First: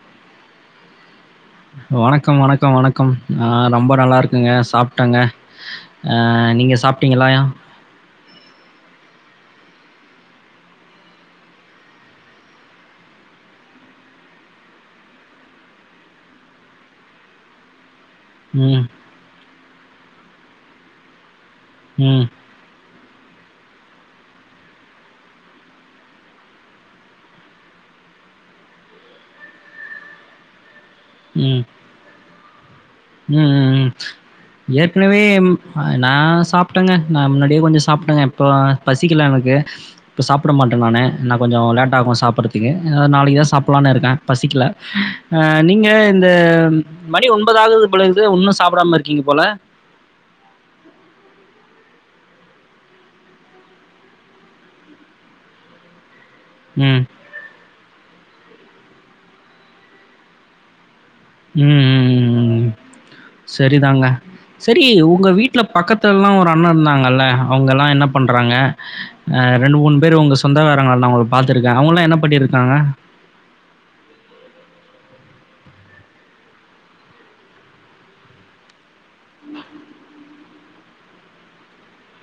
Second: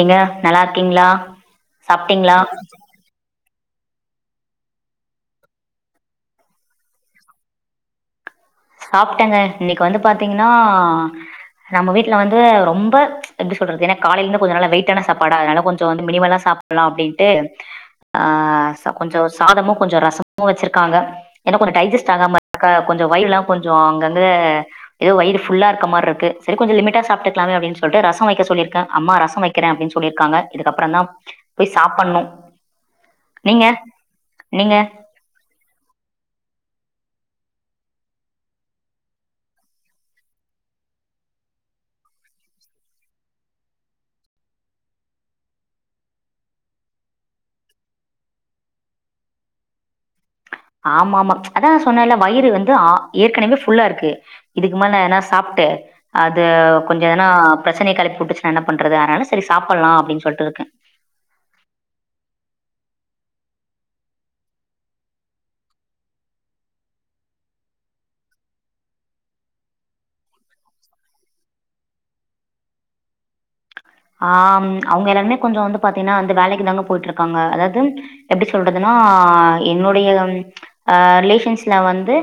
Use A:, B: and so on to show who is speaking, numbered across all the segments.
A: ஏங்க நல்லா இருக்கீங்ளா சாப்ட்டீங்ளா
B: கம் நா ரொம்ப நல்லாருக்கங்க சாப்டாங்க ஆ நீங்க சாப்டீங்களா
A: சாப்டங்க இன்னைக்கு வந்து பாதீங்னா நம்ம வீட்ல வந்து ரொம்ப எப்டி சொல்றது ஏனா காலைலருந்து கொஞ்ச நல்லா வெய்டான சாப்பாட அதனால கொஞ்ச வந்து மினிமலா சாப்புடலா அப்டின்ட்டு ஆ
B: ம்,
A: ச கொஞ்ச சாதமு கொஞ்ச ரசமு வெச்சிருக்காங்க ஏனா கொஞ்ச டைஜஸ்ட்
B: ம்,
A: ஆகாம ருக்கா கொஞ்ச வயிறுலா கொஞ்ச அங்கங்க எதோ வயிறு ஃபுல்லா இருக்க மார்ருக்கு செரி கொஞ்ச லிமிட்டா சாப்ட்டுக்லாமே அப்டினு சொல்ட்டு ரச வெக்க சொல்லிருக்க அம்மா ரச வெக் க்கிறே அப்டின் சொல்லிருக்காங்க இதுக்கப்றந்தா
B: ம்
A: போய் சாப்பட்ணு
B: ம்
A: நீங்க
B: ம் ம்
A: நீங்க
B: ஏற்கனவே ம் அ நா சாப்டங்க நா முன்னாடியே கொஞ்ச சாப்டங்க இப்போ பசிக்கலா எனக்கு இப்ப சாப்ட மாட்ட நானு இன்ன கொஞ்சோ லேட்டாகு சாப்ட்றத்துக்கு இல்லனா நாளைக்கு தா சாப்புட்லானு இருக்கே பசிக்கல அ நீங்க இந்த மணி ஒன்பதாகுது அப்பலருந்து உன்னு சாப்டாம இருக்கீங்க போல
A: ஆமாமா அதா சொன்னேல வயிறு வந்து ஆ ஏற்கனவே ஃபுல்லா இருக்கு இதுக்கு மேல் நா எனா சாப்ட்டு அது
B: ம்,
A: கொஞ்ச ஏனா ப்ரச்சனய கெளப்பி வுட்டுச்சுன்னா என்ன பண்றது அதனால சரி சாப்பலா அப்டின் சொல்ட்டுருக்கே
B: ம் ம் ம் ம் ம் செரிதாங்க செரி உங்க வீட்ல பக்கத்தல்லா ஒரு அண்ண இருந்தாங்கல அவுங்கல்லா என்ன பண்றாங்க ஆ ரெண்டு மூண் பேரு உங்க சொந்தகாரங்கள்லா அவுங்கள பாத்துருக்கே அவுங்கல்லா என்ன பண்ணிருக்காங்க
A: ஆம் அவுங்க எல்லாருமே கொஞ்சோ வந்து பாத்தீன்னா அந்த வேலைக்கு தாங்க போயிட்டுருக்காங்க அதாது எப்டி சொல்றதுன்னா அ என்னுடையம் அ ரிலேஷன்ஸ்ல வந்து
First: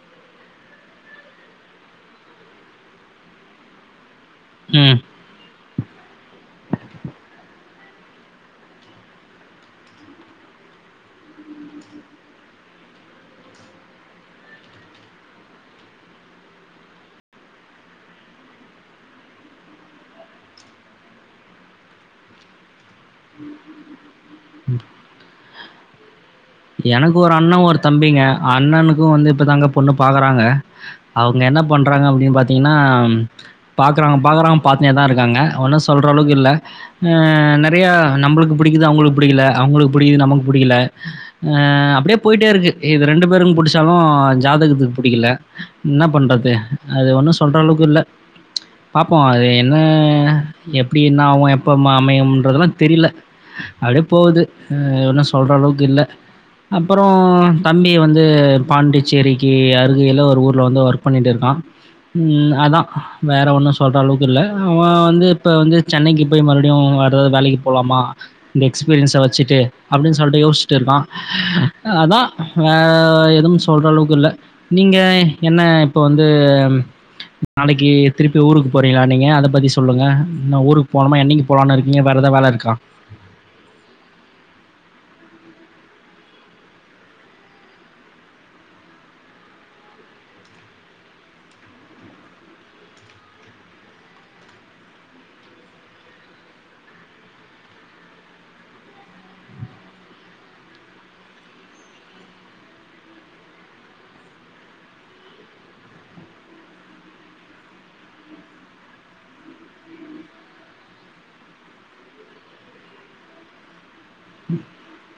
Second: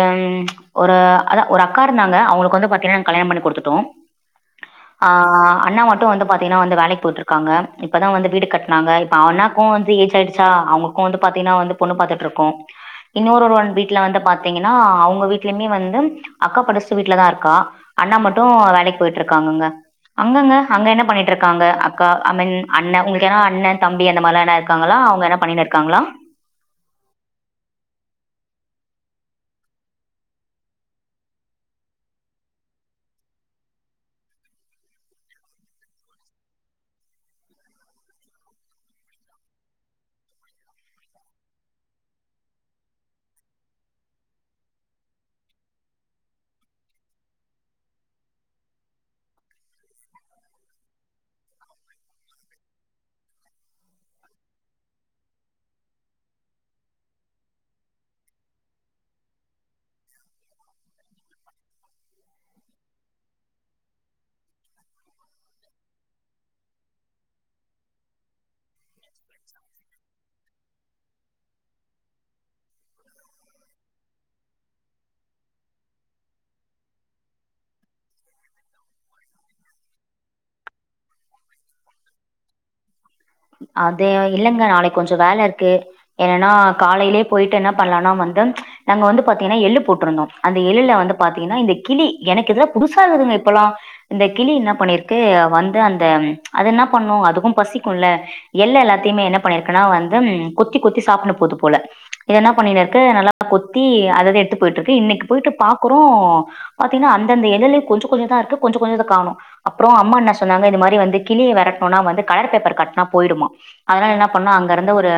A: ம் ஒரு அதா ஒரு அக்கா இருந்தாங்க அவங்களுக்கு வந்து பாத்தீன்னா நாங் கல்யாண் பண்ணி குடுத்துட்டோ
B: ம்
A: ஆ அண்ணா மார் க்கு வந்து பாத்தீங்கன்னா அந்த வேலைக்கு போயிட்டுருக்காங்க இப்பதா வந்து வீடு கட்னாங்க இப்ப அண்ணாக்கூ வந்து ஏஜ் ஆயிடுச்சா அவுங்க க்கூ வந்து பாத்தீங்கன்னா வந்து பொண்ணு பாத்துட்ருக்கோ இன்னொரு ஒருவன் வீட்ல வந்து பாத்தீங்கன்னா அவுங்க வீட்லைமே வந்து அக்கா பக்கசு வீட்லதா இருக்கா அண்ணா மட்டு வேலைக்கு போயிட்ருக்காங்கங்க ஆமாங்க அவங்க என்ன பண்ணிட்ருக்காங்க அக்கா அ மீன் அண்ண உங்களுக்கு ஏனா அண்ண தம்பி அந்த மார்லா எதனா இருக்காங்களா அவங்க என்ன பண்ணினு இருக்காங்களா
B: எனக்கு ஒரு அண்ண ஒரு தம்பிங்க அண்ணனுக்கு வந்து இப்ப தாங்க பொண்ணு பாக்கறாங்க அவங்க என்ன பண்றாங்க அப்டின் பாத்தீங்கன்னா பாக்றாங்க பாகறாங் பாத்துனே தா இருக்காங்க ஒன்னு சொல்ற அளவுக்கு இல்ல ஆ நெறைய நம்ளுக்கு புடிக்குது அவங்களுக்கு புடிக்கல அவங்களுக்கு புடிக்குது நமக்கு புடிக்கல அ அப்டியே போயிட்டே இருக்கு இது ரெண்டு பேருக்கு புடிச்சாலு ஜாதகத்துக்கு புடிக்கல என்ன பண்டது அது ஒன்னு சொல்ற அளவுக்கு இல்ல பாப்போ அது என்ன எப்டி என்ன ஆவு எப்பமா அமையும்ன்றதெல்லா தெரியல அப்டியே போகுது அ ஒன்னு சொல்ற அளவுக்கு இல்ல அப்பறோ தம்பி வந்து பாண்டிச்சேரிக்கு அருகையில ஒரு ஊர்ல வந்து ஒர்க் பண்ணிட்டு இருக்கா ம் அதா வேற ஒன்னு சொல்ற அளவுக்கு இல்ல அவ வந்து இப்ப வந்து சென்னைக்கு போய் மறுபடியு வேற எதா வேலைக்கு போலாமா இந்த எக்ஸ்பீரியன்ஸ வச்சுட்டு அப்டின் சொல்ட்டு யோசிச்சுட்டு இருக்கா அதா வ எதுவு சொல்ற அளவுக்கு இல்ல நீங்க என்ன இப்போ வந்து நாளக்கி திரும்பி ஊருக்கு போறீங்களா நீங்க அத பத்தி சொல்லுங்க ந ஊருக்கு போனுமா என்னக்கி போலானு இருக்கீங்க வேற எதா வேல இருக்கா
A: அதே இல்லங்க நாளை கொஞ்சோ வேல இருக்கு என்னனா காலைலயே போயிட்டு என்ன பண்லானா வந்து நாங்க வந்து பாத்தீங்கன்னா எள்ளு போட்ருந்தோ அந்த எள்ளுல வந்து பாத்தீங்கன்னா இந்த கிளி எனக்கு இதுலா புதுசா இருந்துதுங்க இப்பலா இந்த கிளி என்ன பண்ணிருக்கு வந்து அந்த அது என்ன பண்ணு அதுக்கு பசிக்குல்ல எள்ளு எல்லாத்தையுமே என்ன பண்ணிருக்கன்னா வந்தும் கொத்தி கொத்தி சாப்னு போது போல இது என்ன பண்ணினிருக்கு நல்லா கொத்தி அதத எத்து போயிட்ருக்கு இன்னைக்கு போயிட்டு பாக்குறோ பாத்தீங்கன்னா அந்த அந்த எள்ளுலே கொஞ்சோ கொஞ்சோ தா இருக்கு கொஞ்சோ கொஞ்சத்த காணு அப்றோ அம்மா என்ன சொன்னாங்க இந்த மாரி வந்து கிளிய வெரட்னுனா வந்து கலர் பேப்பர் கட்னா போயிடுமா அதனால என்ன பண்ணா அங்க இருந்து ஒரு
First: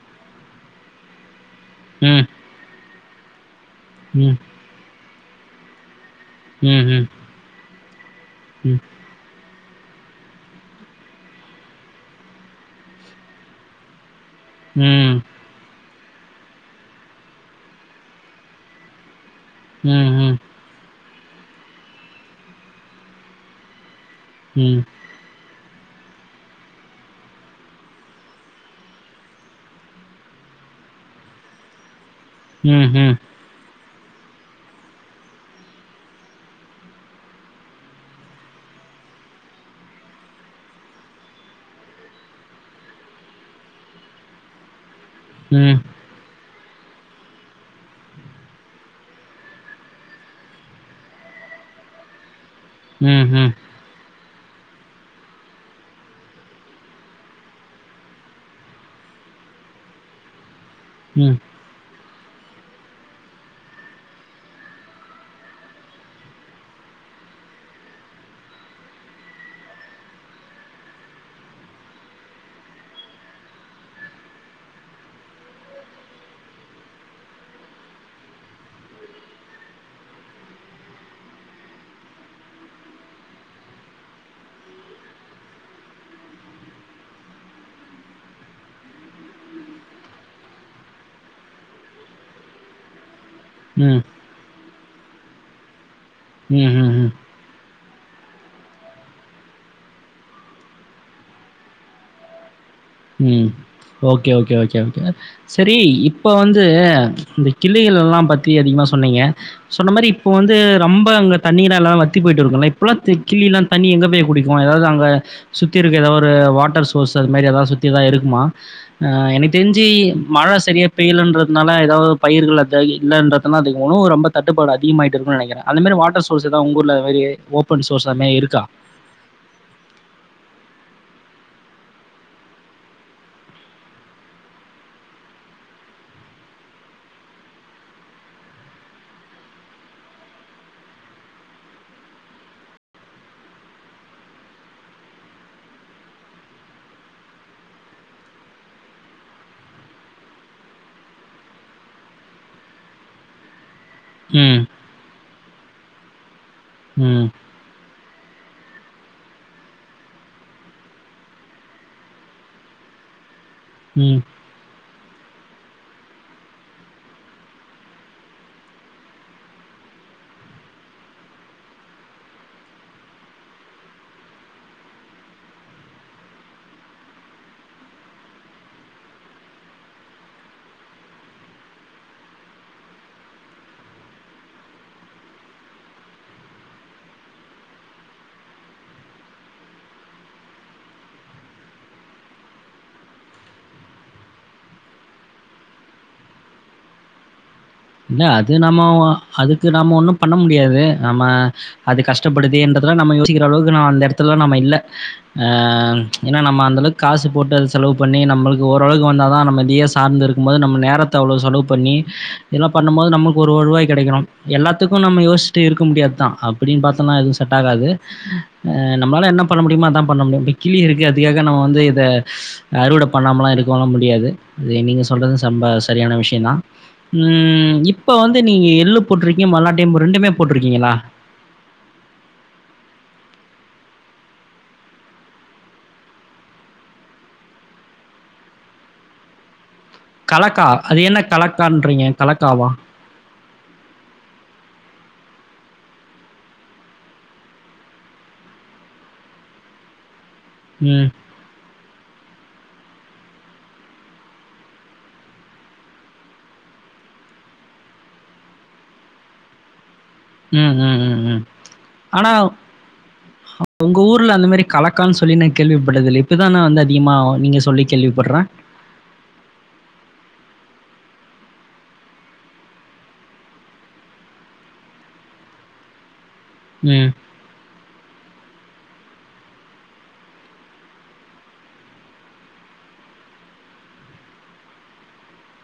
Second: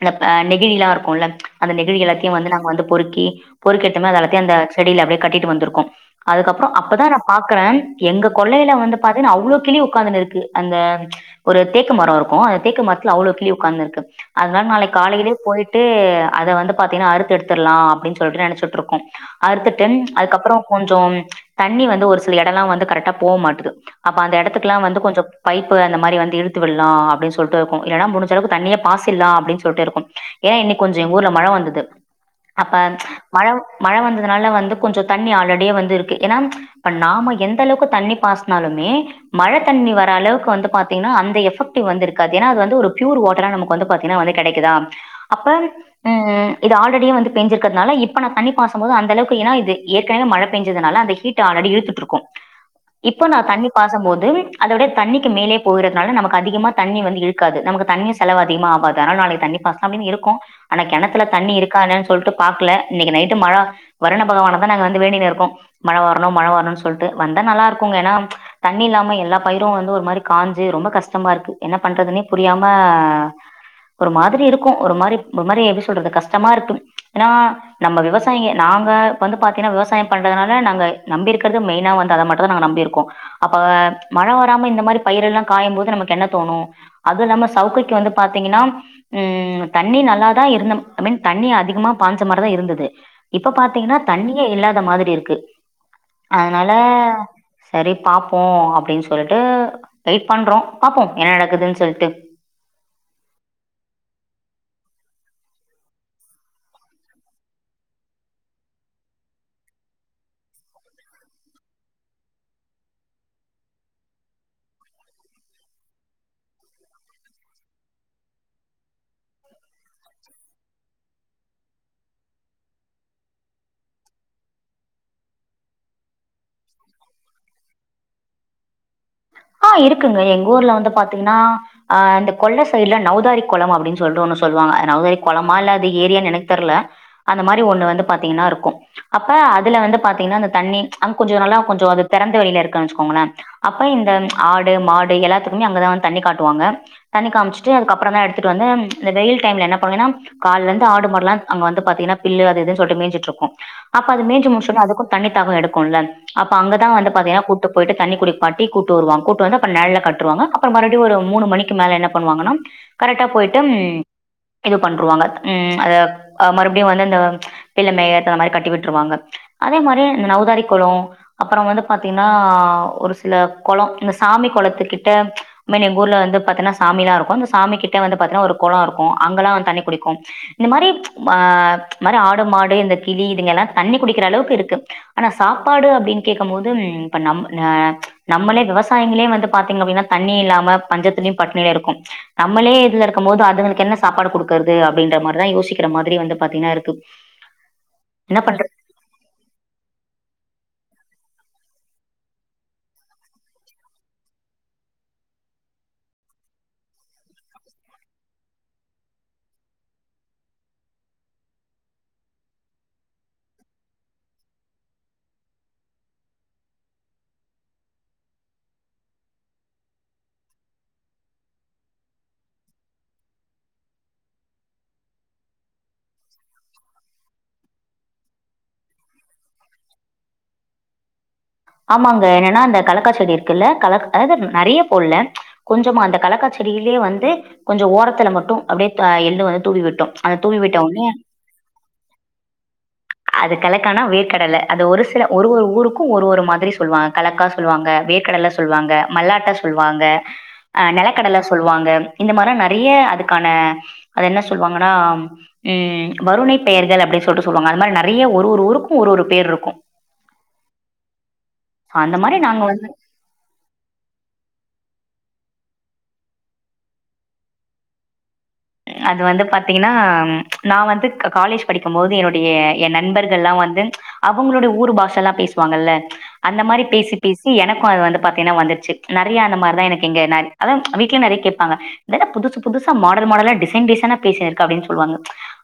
A: அந்தப்ப நெகிழிலா இருக்குல்ல அந்த நெகிழி
B: ம்,
A: எல்லாத்தையு வந்து நாங்க வந்து பொறுக்கி பொருள்க்கேத்த மாரி அத
B: ம்,
A: எல்லாத்தையு அந்த செடியில அப்டியே கட்டிட்டு வந்துருக்கோ அதுக்கப்றோ
B: ம்,
A: அப்பதா
B: ம்,
A: நா பாக்குறே எங்க கொள்ளையில
B: ம்,
A: வந்து பாத்தீன்னா அவ்ளோ கிளி உக்காந்துனு இருக்கு அந்த ஒரு தேக்க மரோ இருக்கு அந்த தேக்கு மரத்தில அவ்ளோ கிளி உக்காந்திருக்கு அதனால நாளைக்கு
B: ம்,
A: காலையிலே போயிட் டு அத வந்து பாத்தீங்கன்னா அறுத்து எடுத்துரலா அப்டின்னு சொல்ட்டு நெனைச்சுட்டு இருக்கோ அறுத்துட்டு
B: ம், ம்,
A: அதுக்கப்பறோ கொஞ்சோ தண்ணி வந்து ஒரு சில எடல்லா வந்து கரெக்டா போ மாட்டுது அப்ப அந்த எடத்துக்குல்லா
B: ம்.
A: வந்து கொஞ்சோ பைப்பு அந்த மாரி வந்து இழு த்து விடலா அப்டின்னு சொல்ட்டு இருக்கு இல்லன்னா முடிஞ்சளவுக்கு தண்ணிய பாசில்லா அப்டின்னு சொல்ட்டு இருக்கு ஏனா இன்னைக்கி கொஞ்சோ எங்க ஊர்ல மழ வந்தது
B: [inaudible]
A: அப்ப
B: ம்ஹ்ம்.
A: மழ மழ வந்ததுனால வந்து கொஞ்சோ தண்ணி ஆல்ரெடியே வந்து இருக்கு ஏன்னா இப்ப நாம எந்த அளவுக்கு தண்ணி பாசனாலுமே மழ தண்ணி வர அளவுக்கு வந்து பாத்தீங்கன்னா அந்த சுத்தி வந்திருக்காது ஏன்னா அது வந்து ஒரு பியூர் வாட்டர் ஆ நமக்கு வந்து பாத்தீங்கன்னா வந்து கெடைக்குதா அப்ப ம்
B: [inaudible]
A: இது ஆல்ரெடிய வந்து பெஞ்சிருக்கிறதுனால இப்ப நா தண்ணி பாசும்போது அந்த அளவுக்கு ஏனா இது ஏற்கனவே மழ பேஞ்சதுனால அந்த ஹீட் டா ஆல்ரெடி இழுத்துட்டு இருக்கு
B: [inaudible]
A: இப்ப நா
B: ம்ஹ்ம்.
A: தண்ணி பாசும் போது அதோட தண்ணிக்கு மேலே போறிறதுனால நமக்கு அதிகமா தண்ணி வந்து இழுக்காது நமக்கு தண்ணி செலவு அதிகமா ஆவாது அதனால நாளைக்கு தண்ணி பத்தாமையு இருக்கு ஆனா கெணத்துல
B: ம்.
A: தண்ணி இருக்கானு சொல்லிட்டு பாக்கல இன்னைக்கி நைட்டு மழ வருண பகவான தா நாங்க வந்து வேண்டின்னு இருக்கோ மழ வர்ணு மழ வர்ணுனு சொல்ட்டு வந்தா நல்லா இர்க்குங்க ஏனா தண்ணி இல்லாம எல்லா பய்ரு வந்து ஒரு மாரி காஞ்சு ரொம்ப கஷ் டமார்க்கு என்ன பண்றதுன்னே புரியாமே ஒரு மாதிரி இருக்கு ஒரு மாரி ஒரு மாரி எப்டி சொல்றது கஷ்டமா இருக்கும் எனா நம்ம விவசாயிங்க நாங்க வந்து பாத்தின்னா விவசாயம் பண்றத்னால நாங்க நம்பியிருக்றது மெயினா வந்து அத மட் டுத நாங்க நம்பிருக்கோ அப்ப மழ வராம இந்த மாரி பயிரெல்லா காயும்போது நமக் கு என்ன தோணு அதுல்லாம சவுகைக் வந்து பாத்திங்க்ன்னா ம் தண்ணி நல்லாதா இருந்தம் ஐ மீன் தண்ணி அதிகமா பாஞ்ச மாரிதா இருந்தது இப்ப பாத்திங்க்னா
B: ம்.
A: தண்ணியே இல்லாத மாதிரி இருக்கு அத்னால
B: ம்ஹ்ஹ்ம்.
A: சரி பாப்போ அப்டின் சொல்லிட்டு வெயிட் பண்றோ பாப்போம் என்ன நடக்குதுன் சொல்ட்டு
B: ம் ஓகே ஓகே ஒகே ஒகே செரி இப்ப வந்து இந்த கிள்ளைகலெல்லா பத்தி அதிகமா சொன்னிங்க சொன்னமாரி இப்பொ வந்து ரொம்ப அங்க தண்ணீரல்லா வத்தி பொய்ட்டிருக்கு இல்ல இப்பலா திக் கிளியெல்லா தண்ணி எங்க போய் குடிக்கு எதாவது அங்க சுத்தி இருக்க எதாவொரு வாட்டர் சோர்ஸ் அதுமாரி எதாவது சுத் தி எதா இர்குமா ஆ எனக் தெர்ஞ்சி மழ செரியா பெய்யலன்றத்னால எதாவது பயிர்கள் அத இல்லென்றத் [unintelligible] ரொம்ப தட்டுப்பாடு அதிகமாய்ட் இருக்னுன் நெனக்றே அந்த மாரி வாட்டர் சோர்ஸ் எதா உங்க ஊர்ல மாரி ஓப்பன் சோர்ஸ் அத்மாரி இருக்கா
A: ஆ இருக்குங்க எங்க ஊர்ல வந்து பாத்திங்ன்னா ஆ அந்த கொள்ள சைடு்ல நௌதாரி கொளம் அப்டின் சொல்ட் ஒன் சொல்வாங்க நௌதாரி கொளமா இல்ல அது ஏரியான் எனக்த் தெர்லெ அந்தமாரி ஒண்ணு வந்து பாத்திங்ன்னா இர்க்கு அப்ப அதுல வந்து பாத்திங்ன்னா அந்த தண்ணி அங்க் கொஞ்சொ நல்லா கொஞ்சோ அது தெறந்த வெளியில இருக்ன் வெச்சுக்கோங்ளே அப்ப இந்த ஆடு மாடு எல்லாத்குமே அங்கதா வந்து தண்ணி காட்டுவாங்க தண்ணி காமிச்ட்டு அதுக்கப்றம் தா எடுத்ட்டு வந்து இந்த வெயில் டைம்ல என்ன பண்ணெனா கால்லெந்து ஆடுமாடலான் அங்க வந்து பாத்திங்ன்னா பில்லு அது இதுன் சொல்ட்டு மேஞ்சிட்ருக்கு அப்ப அது மேஞ்சு
B: ம்.
A: முடிச்சொன்னெ அதுக்கு தண்ணி தாகோ எடுக்குல்ல அப்ப அங்கதா வந்து
B: ம்,
A: பாத்திங்னா கூட்டு பொய்ட்டு தண்ணி குடிப்பாட்டி கூட்டு வருவாங் கூட்டுவந்து அப்ற நெழல்ல கட்டுவாங்க அப்ற மறொடியு ஒரு மூணு மணிக் மேல என்ன பண்ணுவாங்கனா கரெட்டா போய்ட்டு ம் இது பண்ட்ருவாங்க ம் அத் அ மற்படியு வந்து இந்த பில்லு மேய அந்த மாரி கட்டி விட்ருவாங்க அதே மாரி இந்த நெளதாரி கொளோ அப்றோ வந்து பாத்தீங்னா ஒரு சில கொளோ இந்த சாமி கொளத்துக்கிட்ட மைனி எங்கூர்ல வந்து பாத்தன்னா சாமிலா இர்க்கு அந்த சாமி கிட்ட வந்து பாத்தின்னா ஒரு கொளோருக்கு அங்கல்லா வன் தண்ணி குடிக்கு இந்த மாரி ஆ மாரி ஆடு மாடு இந்த கிளி இதுங்கல்லா தண்ணி குடிக்கிற அளவுக்கிருக்கு ஆனா சாப்பாடு அப்டின் கேக்கம்போது ம் இப்ப நம் ஆ நம்மளே விவ சாயிங்ளே வந்து பாத்தீங்க அப்டின்னா தண்ணி இல்லாம பஞ்சத்லியு பட்னிலருக்கோ நம்மளே இதுல இர்க்கம்போது அதுங்களுக்கென்ன சாப்பாடு குடுக்கற்து அப்டின்ற மார்தா யோசிக்கிற மாத்ரி வந்து பாத்தீங்னா இருக்கு
B: இல்ல
A: என்ன
B: அது
A: பண்ற
B: நம்மோ அதுக்கு நம்ம ஒண்ணு பண்ண முடியாது நம்ம அது கஷ்டப்படுதேன்றதலா நம்ம யோசிக்கிற அளவுக்கு நா அந்த எடத்துல நாம இல்ல ஆ ஏனா நம்ம அந்தளவுக் காசு போட்டு அத செலவு பண்ணி நம்மள்க்கு ஓரளவுக்கு வந்தா தா நம்ம டி‌ எஸ் சார்ந்திருக்கும்போது நம்ம நேரத்த அவ்ளோ செலவு பண்ணி இதல்லா பண்ணம்போது நமக்கு ஒரு வருவாய் கெடைக்கனும் எல்லாத்துக்கு நம்ம யோச்ட்டே இருக்க முடியாதா அ ப்டின் பாத்தனா எது செட்டாகாது ஆ நம்ளால என்ன பண்ண முடிமோ அதா பண்ண முடியு இப்ப கிளி இருக்கு அதுக்காக நம்ம வந்து இத அறுவட பண்ணாமலா இருக்கவுலா முடியாது அது நீங்க சொல்றது சம்ப சரியான விஷ்யந்தா ம் இப்ப வந்து நீங்க எள்ளு போட்ருக்கீங்க மல்லாட்டெய் போ ரெண்டுமே போட்ருக்கீங்களா
A: ஆமாங்க என்னனா அந்த கலக்கா செடி இருக்குல்ல கலக் அதாது நறைய போட்ல கொஞ்சமா அந்த கலக்கா செடியிலே வந்து கொஞ்சொ ஓரத்துல மட்டு அப்டே த எள்ளு வந்து தூவி விட்டோ
B: கலக்கா அது என்ன கலக்கான்றீங்க கலக்காவா
A: அது கலக்கானா வேர்க்கடல அது ஒரு சில ஒரு ஒரு ஊருக்கு ஒரு ஒரு மா த்ரி சொல்வாங் கலக்கா சொல்வாங்க வேர்க்கடல சொல்வாங்க மல்லாட்ட சொல்வாங்க ஆ
B: ம்.
A: நெலக்கடல சொல்வாங்க இந்த மார்லா நறைய அதுக்கான அது என்ன சொல்வாங்கன்னா ம் வருணை பெயர்கள் அப்டி சொல்ட்டு சொல்வாங்க அது மாரி நறைய ஒரு ஒரு ஊருக்கு ஒரு ஒரு பேர்ருக்கு
B: ம் ம் ம் ம்
A: ஸோ அந்த மாரி நாங்க வந்து
B: உங்க ஊர்ல அந்த மாரி கலக்கான் சொல்லி நா கேள்விப்பட்டதில்லே இப்பதா நா வந்து அதிகமா நீங்க சொல்லி கேள்விப்பட்றே
A: அது வந்து பாத்தீங்ன்னா நா வந்து க காலேஜ் படிக்கும்போது என்னுடைய எ நண்பர்கள்லா வந்து அவுங்களோடைய ஊர் பாஷல்லா பேசுவாங்கல்ல அந்த மாரி
B: ம்.
A: பேசி பே சி எனக்கு அது வந்து பாத்தீனா வந்துர்ச்சு நறைய அந்த மார்தா எனக்கு இங்க நா அதா வீட்ல நறய கேப்பாங்க இதென்ன புதுசு புதுசா மாடல் மாடலா டிசைன் டிசைனா பேசினிருக்க அப்டின் சொல்வாங்க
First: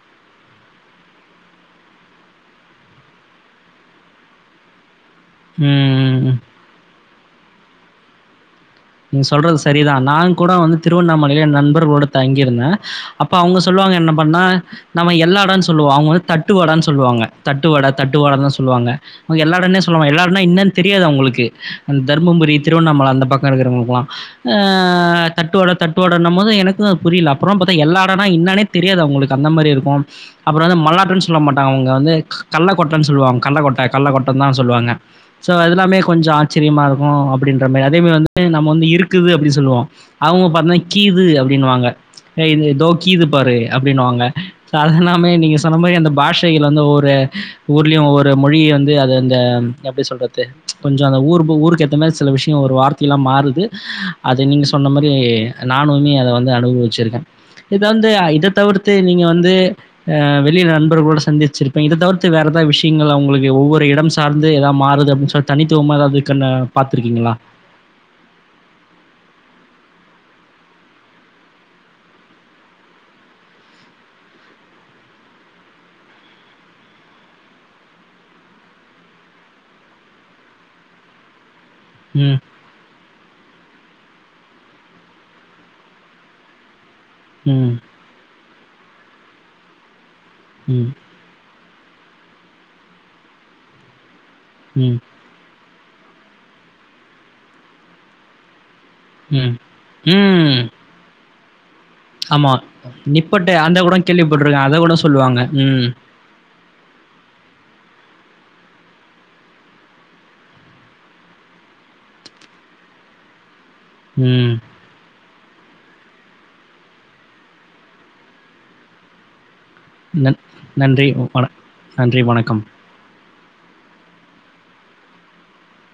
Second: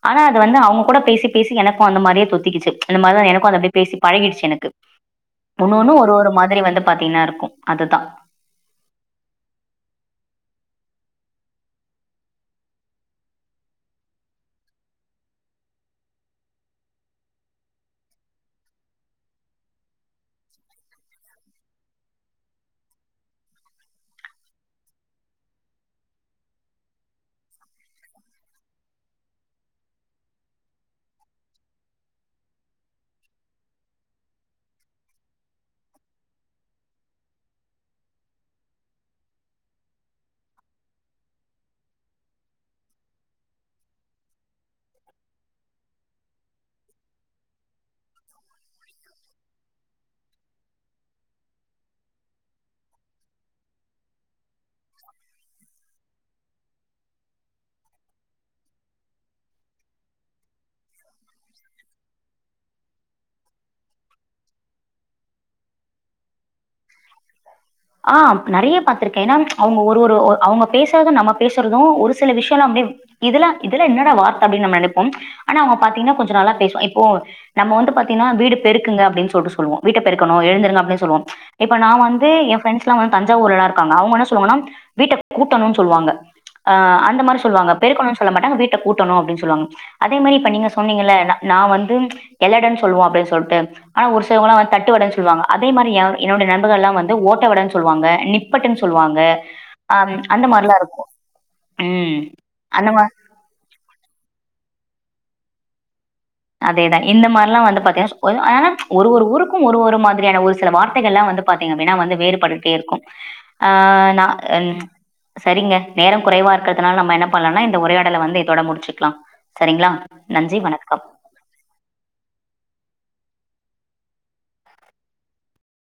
A: ஆனா அது வந்து அவுங்க கூட பேசி பேசி எனக்கு அந்த மாரியே தொத்திக்கிச்சு அந்த மார்தா எனக்கு அது அப்டியே பேசி பழகிர்ச்சு எனக்கு ஒன்னு
B: ம்,
A: ஒன்னு ஒரு
B: ம்,
A: ஒரு
B: ம்.
A: மாதிரி வந்து பாத்தீங்கன்னா இருக்கு அதுதா
B: நீங்க சொல்றது சரிதா நான்கூட வந்து திருவண்ணாமலைல என் நண்பர்களோட தங்கியிருந்தே அப்ப அவுங்க சொல்வாங்க என்ன பண்ண நம்ம எள்ளடன் சொல்வோ அவுங்க வந்து தட்டு வடன் சொல்வாங்க தட்டுவட தட்டு வடன் தா சொல்வாங்க அவுங்க எள்ளாடன்னே சொல்லுவாங்க எள்ளாடன்னா என்னன் தெரியாது அவுங்களுக்கு தர்மபுரி திருவண்ணாமல அந்த பக் கோ இருக்றவங்ளுக்லா ஆ தட்டுவட தட்டுவடன்னம் போது எனக்கு அது புரில அப்றமா பாத்தா எள்ளாடனா இன்னானே தெரியாது அவுங்களுக்கு அந்த மாரி இருக்கு அப்றோ வந்து மல்லாட்டன் சொல்ல மாட்டாங்க அவுங்க வந்து கல்லக்கொட்டன் சொல்வாங் கல்லக்கொட்ட கல்லக்கொட்டன் தா சொல்வாங்க ஸோ அதுல்லாமே கொஞ்சொ ஆச்சிரியமாருக்கு அப்டின்ற மாரி அதேமாரி வந்து நம்ம வந்து இருக்குது அப்டி சொல்லுவோ அவுங்க பாத்தன்னா கீது அப்டின்னுவாங்க ஏ இ இதோக்கீது பாரு அப்டின்னுவாங்க ஸோ அது எல்லாமே நீங்க சொன்ன மாரி அந்த பாஷைகள் வந்து ஒவ்வொரு ஊர்லயு ஒவ்வொரு மொழி வந்து அது அந்த எப்டி சொல்றது கொஞ்சோ அந்த ஊர்பு ஊருக்கேத்த மாரி சில விஷ்யோ ஒரு வார் ஃபீலா மாறுது அத நீங் சொன்ன மாரி நானுமே அத வந்து அனுபுவுச்சுருக்க இப்ப வந்து இத தவுர்த்து நீங்க வந்து அ வெளில நண்பர்குளோட சந்திச்சிருப்பீங் இத தவிர்த்து வேற எதா விஷ்யங்கள உங்ளுக்கு ஒவ்வொரு இடம் சார்ந்து எதா மாறுது அப்பின்ஸ் ஒர் தனித்துவமா எதா இர்க்குன்னு பாத்துருக்கீங்குளா
A: ஆ நெறைய பாத்துருக்கே ஏனா அவ்ங்க ஒரு ஒரு அவ்ங்க பேசாத நம்ம பேசுறது ஒரு சில விஷ்யோலா அப்டே இதுலா இதலா என்னடா வார்த்த அப்டின் நம்ம நெனைப்போம் ஆனா அவ்ங்க பாத்தீங்னா கொஞ்சோ நல்லா பேசுவா இப்போ நம்ம வந்து பாத்தீங்னா வீடு பெருக்குங்க அப்டின் சொல்ட்டு சொல்வோ வீட்ட பெருக்கணு எழுந்துருங்க அப்டின் சொல்லுவோ இப்ப நாம வந்து
B: ம்,
A: எஃப் ஃபிரெண்ஸ்லா வந் தஞ்சாவூர்லளா இருக்காங்க அவ்ங்க என்ன சொல்வாங்கனா வீட்ட கூட்டணுன் சொல்வாங்க அ அந் த மாரி சொல்வாங்க
B: ம்,
A: பெருக்கனுன் சொல்ல மாட்டாங்க வீட்ட கூட்டணு அப்டின் சொல்வாங்க அதே மாரி இப்ப நீங்க
B: ம்,
A: சொன்னீங்கல நா வந்து எல்லடன் சொல்வோ அப்டின் சொல்ட்டு ஆனா ஒருசிலவ்ங்ளா வந்
B: ம்,
A: தட்டுவடன் சொல்வாங்க அதே மாரி எ என்னோட நண்பர்களா வந்து ஓட்டவடன் சொல்வாங்க நிப் பட்டுன் சொல்வாங்க
B: ம்,
A: அம் அந்த
B: ம்.
A: மாரிதா இருக்கு
B: ஆமா நிப்பட அந்த கூடோ கேள்விப்பட்ருக்க அத கூட சொல்லுவாங்க ம்
A: அதேதா இந்த மார்லா வந்து பாத்தீனா ஒரு ஆ ஒரு ஒரு ஊருக்கு ஒரு ஒரு மாதிரியான ஒரு சில வார்த்தைகலா வந்து பாத்தீங்க அப்டினா வந்து வேறுபட்டுக்டே இருக்கு ஆ நா
B: ம்.
A: என் சரிங்க நேரோ குறைவா இருக்கற்துனால நம்ம என்ன பண்லானா இந்த உரையாடல வந்து இதோட முடிச்சுக்லா செரிங்ளா
B: நன் நன்றி வண நன்றி வணக்கம்